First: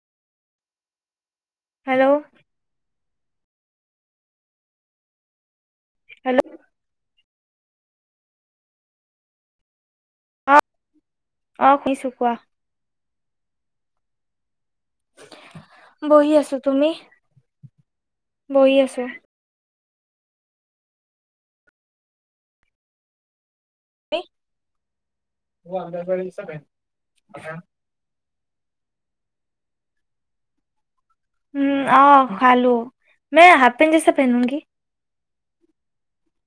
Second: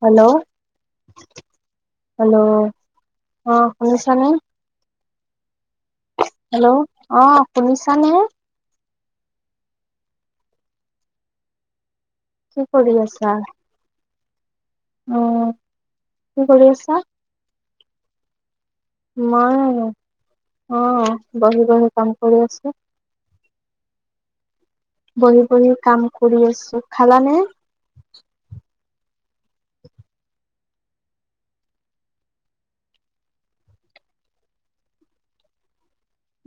Hello! Hello! অ' শুনিছা নে? হেল্ল'! অ' শুনিছা নে? অ' অঁ শুনিছো, কোৱা। কি কৰি আছা? উম বহি কি আছো, কৰি তুমি? আছা বহি আছে। মই অ' বহি বহি কাম কৰি আছোঁ। কি? বহি বহি কাম কৰি আছো। খালানে? উম অ' খালো।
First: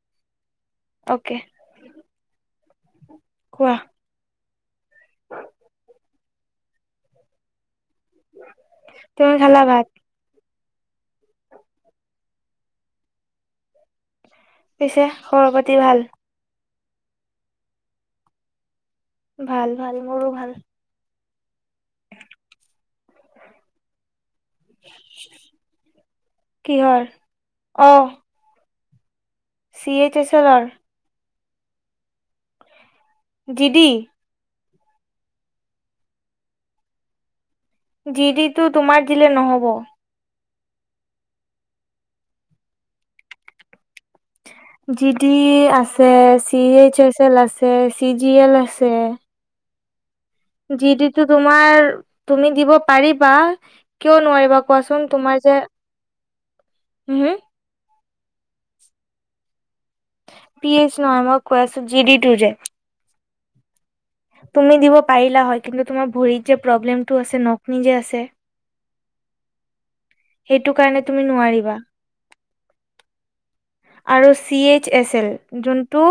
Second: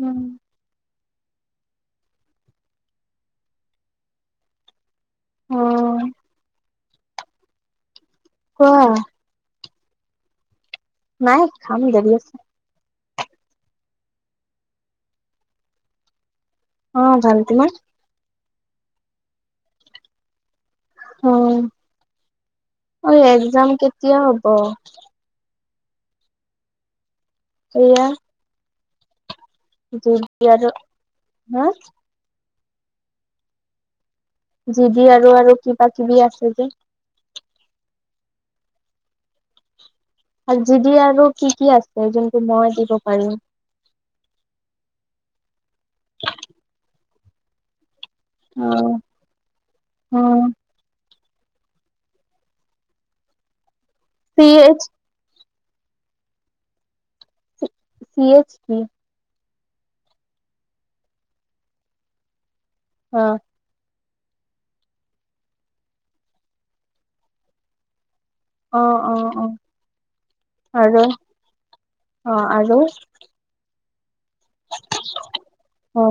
উম। অকে। কোৱা? অ' কোৱা? কিহে খালা ভাত? নাই, খাম দেৰি আছে। পিছে খবৰ পাতি ভাল? অ ভাল তোমাৰ? ভাল ভাল মোৰো ভাল। অ', ঐ এক্সাম কেতিয়া হব? কিহৰ? অ এয়া চি এইচ এছ এলৰ জিজ্ঞাদৰ, হা? G D? জি দি আৰু আৰু কিবা কিবি আছে যে? জি ডিটো তোমাৰ দিলে নহ'ব। আৰু জি দি আৰু কি কি আছে, যোনটো মই দিব পাৰিম? জি ডি আছে, চি এইচ এচ এল আছে, চি জি এল অ আছে। অ। জি ডিটো তোমাৰ তুমি দিব পাৰিবা, কিয় চি নোৱাৰিবা এইচ কোৱাচোন? তোমাৰ যে হম' হম'। চি এচ কি? পি এইচ নহয়, মই কৈ আছো জি ডি টু যে। অ। তুমি দিব পাৰিলা হয়, কিন্তু তোমাৰ ভৰিত যে প্ৰব্লেমটো আছে নকনি যে আছে। অ'অ' অ'। সেইটো আৰু কাৰণে তুমি নোৱাৰিবা। অ' আৰু? আৰু চি এইচ এছ এল অ যোনটো।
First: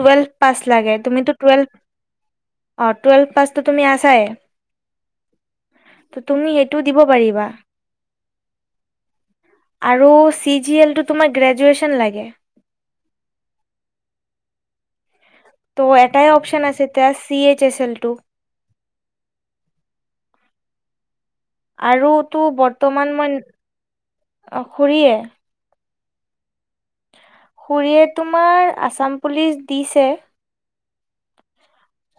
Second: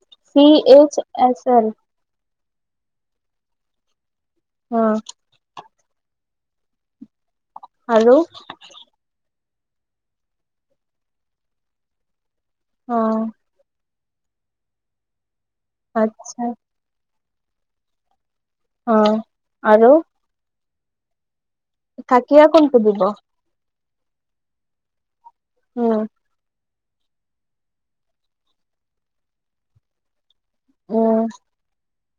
টুৱেলভ চি পাছ এইচ লাগে, তুমিতো এছ এল টুৱেলভ অ' টুৱেলভ পাছতো তুমি আছাই। অ'। ত' তুমি সেইটোও দিব পাৰিবা। আৰু? আৰু চি জি এলটো তোমাৰ গ্ৰেজুৱেচন লাগে। অ'। ত' এটাই আচ্ছা অপশচন আছে, চি এইচ এছ এল টো। অ' আৰু? আৰু তো কাকিয়া কোনটো দিব বৰ্তমান মই অ' খুৰীয়ে। অ'। খুৰীয়ে তোমাৰ আছাম পুলিচ দিছে। উম'।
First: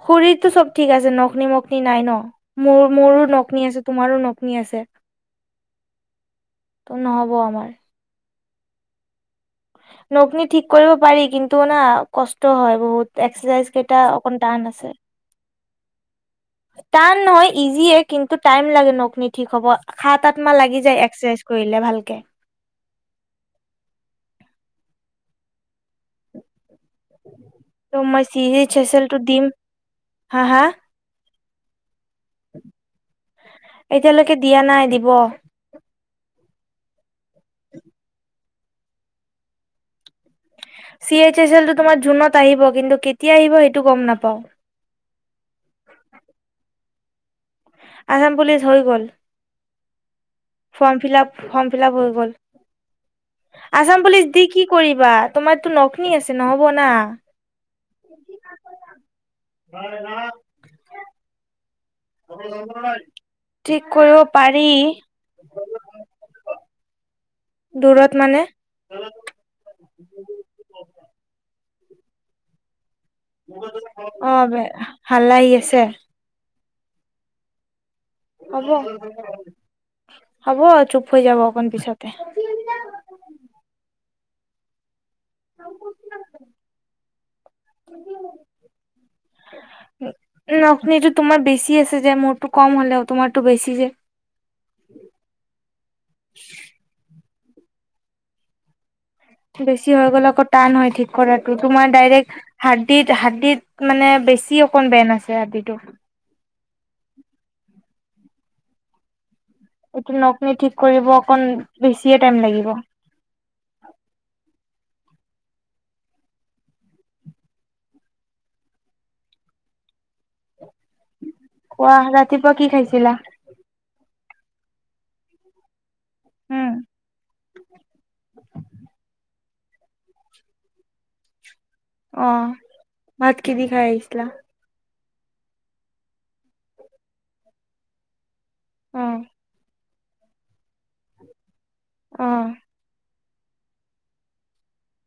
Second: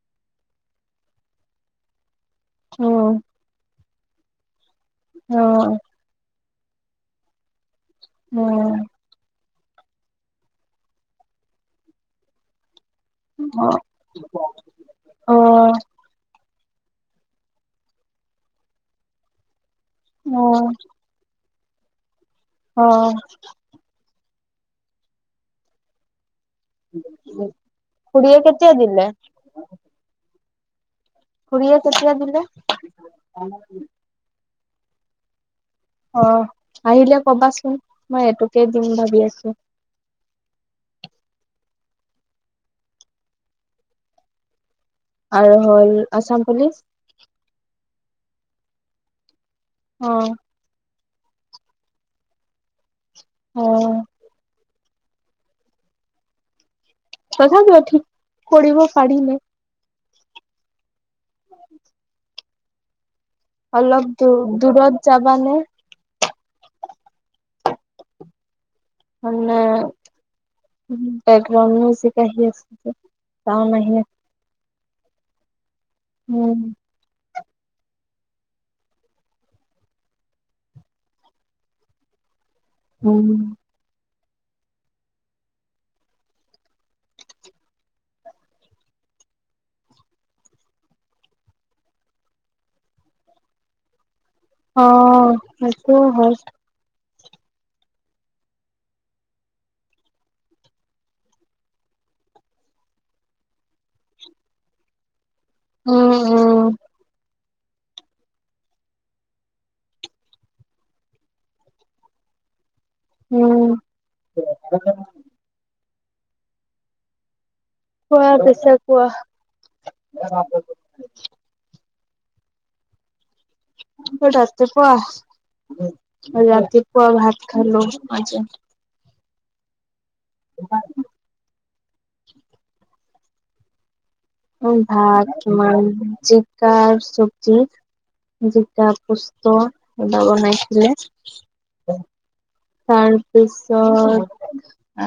খুৰীৰটো চব ঠিক আছে, নখনি-মখনি নাই ন, মোৰ উম মোৰো নকনি আছে। তোমাৰো নকনি আছে। অ, ত, নহ'ব আমাৰ। উম, নকনি ঠিক কৰিব পাৰি, কিন্তু মানে কষ্ট হয় বহুত। উম অ এক্সাৰচাইজ কেইটা, অকণ টান আছে। অ টান নহয় ইজিয়ে কিন্তু টাইম লাগে, নখনি ঠিক হ'ব সাত আঠ অ মাহ লাগি যায় এক এক্সাৰচাইজ কৰিলে ভালকে। অ, [inaudible] ত, মই, খুৰীয়ে চি, কেতিয়া এইচ, এছ, দিলে এলটো দিম হা, হা, খুৰীয়ে কেতিয়াই দিলে? এতিয়ালৈকে দিয়া নাই, দিব। অ, আহিলে কবাচোন, মই এইটোকে দিম ভাবি আছো। চি, এইচ, এছ, এলটো তোমাৰ জুনত আহিব, কিন্তু কেতিয়া আহিব সেইটো গম নাপাওঁ। আৰু হ'ল আছাম পুলিচ। আছাম পুলিচ হৈ গ'ল। অ, ফৰ্ম ফিলআপ, ফৰ্ম ফিলআপ, হৈ গ'ল অ আছাম পুলিচ দি কি কৰিবা, তোমাৰতো নকৰি আছে, নহ'ব না। তথাপিও ঠিক কৰিব পাৰিলে [unintelligible] [inaudible] ঠিক অলপ কৰিব দূ পাৰি। দূৰত যাবানে দূৰত মানে। মানে, বেকগ্ৰাউণ্ড মউজিক, আহি আছিলে ছাউণ্ড আহি আছে। অ, বে, হাল্লা আহি আছে। উম, হ'ব, হ'ব, চুপ হৈ যাব অকণমান পিছতে। উম, [inaudible] উ, নখ খিনিটো তোমাৰ বেছি আছে যে, মোৰতো কম হ'লেও তোমাৰটো বেছি যে। অ, সেইটোও হয়। বেছি হৈ গ'লে আকৌ টান হয়, ঠিক কৰাটো তোমাৰ ডাইৰেক্ট। হাদ্দীত, হাদ্দীত, মানে বেছি অকন বেন্ড আছে হাদ্দীতো। উম, উম, এইটো নখ খিনি ঠিক কৰিব, অকন বেছিয়ে টাইম লাগিব। উম, [inaudible] কোৱা, পিছে কোৱা। কোৱা, ৰাতিপুৱা কি খাইছিলা? মই ৰাতিপুৱা উম ৰাতিপুৱা ভাত খালো, আচ্ছা [inaudible] অ, ভাত কি দি খাই আহিছিলা? মই ভাত তোমাৰ, জিকাৰ চব্জি। জিকা অ', পোস্ত [inaudible] বনাইছিলে। অহ। তাৰপিছত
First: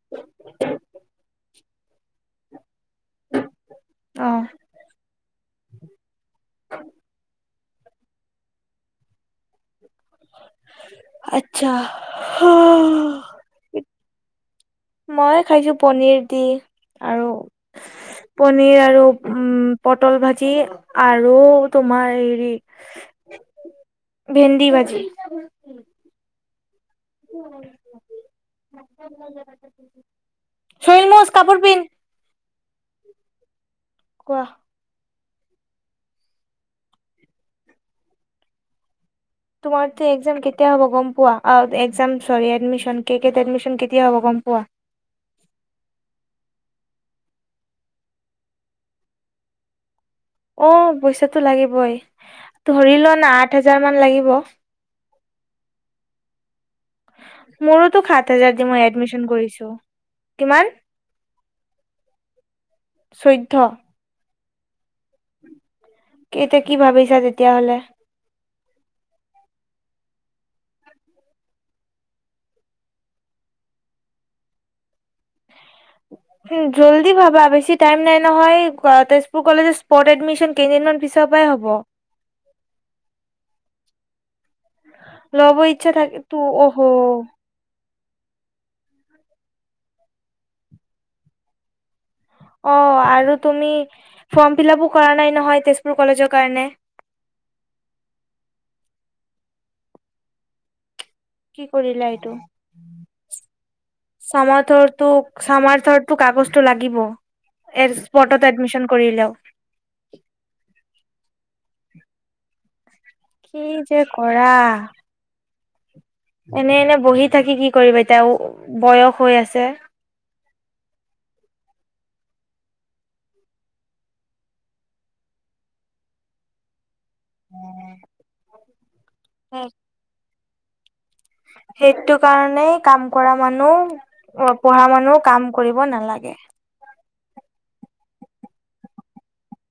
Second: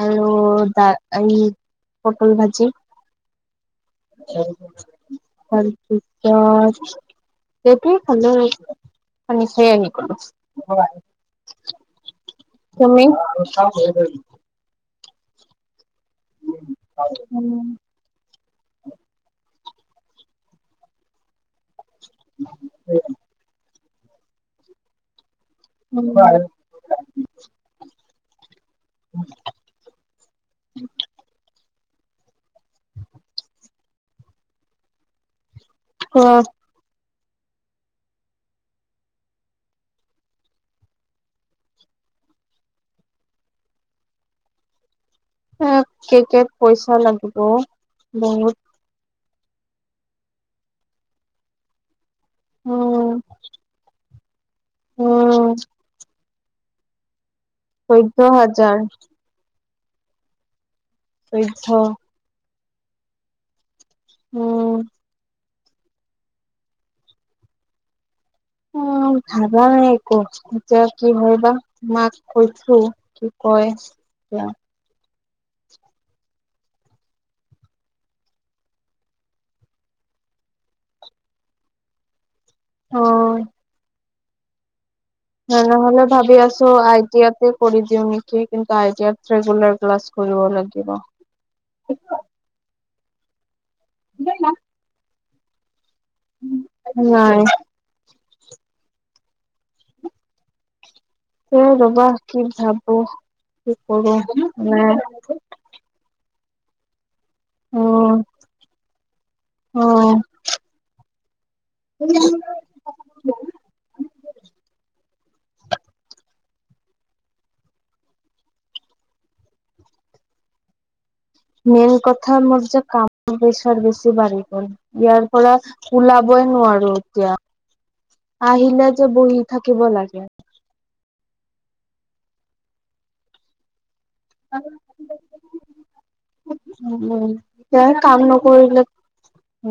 আৰু দা এই পটল ভাজি। অ', তাৰপিছত সেইটোৱে খালো আৰু [inaudible] আচ্ছা। তুমি? [inaudible] মই খাইছো পনিৰ দি আৰু পনিৰ আৰু উম পটল ভাজি আৰু তোমাৰ হেৰি ভেন্দি ভাজি। [inaudible] [unintelligible] হেৰি মুচ কাপোৰ পিন্ধ। কোৱা? অ তোমাৰতো কি একজাম কেতিয়া হ'ব গম পোৱা, আ একজাম ছৰী এডমিশন কে কে ত এডিমশন কেতিয়া হ'ব গম পোৱা? আত কে কে ত পইচা লাগিব বহুত। অ পইচাটো লাগিবই ধৰি উম লোৱা না আঠ হাজাৰ মান লাগিব। অহ। মোৰোতো সাত হাজাৰ দি মই এডমিশন কৰিছো। কিমান? চৈধ্য। চৈধ্য? উম। কে এতিয়া কি ভাবিছা তেতিয়া হ'লে? মই ভাবা নাই একো এতিয়া কি হয় বা মাক কৈছো। কি কয় লা। জল্দি ভাবা বেছি টাইম নাই নহয় তেজপুৰ আ কলেজেত স্পট এডমিশন কেইদিনমান পিছৰ পৰাই হ'ব। অহ। ল'ব তেনে ইচ্ছা হ'লে থাকে ভাবি তো আছো অহ আই টি আই কৰি দিওঁনি। তে কিন্তু আই টি আইত ৰেগুলাৰ ক্লাচ কৰিব লাগিব। অ আৰু তুমি ফৰ্ম ফিলাপো কৰা নাই নহয় তেজপুৰ কলেজৰ কাৰণে। নাই। এ কি ৰবা কৰিলা এইটো, কি ভাবো কি কৰো মানে চামাৰথৰ তো চামাৰথৰ তটো কাগজটো লাগিব এ উম স্পৰ্টত এডমিশন কৰিলেও। অ। [inaudible] কি যে কৰা। এনে এনে বহি থাকি কি কৰিবা এতিয়া বয়স হৈ আছে। মেইন কথা মোৰ যে কামৰ পেছাৰ বেছি বাঢ়ি গল। ইয়াৰ পৰা ওলাবই নোৱাৰো। এতিয়া আহিলে যে বহি থাকিব লা সেইটো কাৰণে কাম কৰা মানুহ অ পঢ়া মানুহ কাম কৰিব নালাগে। উ উম কে কাম নকৰিলে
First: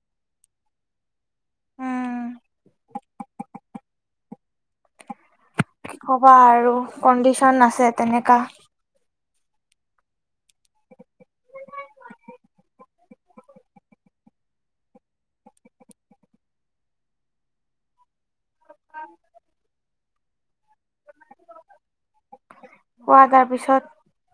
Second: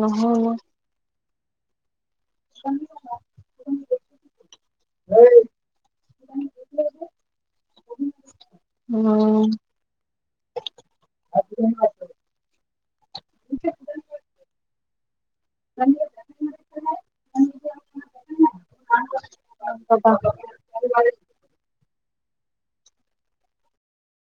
নহয়। উম কি কবা আৰু কণ্ডিশন আছে তেনেকা। উম। [unintelligible] [unintelligible] [unintelligible] কোৱা তাৰ পিছত।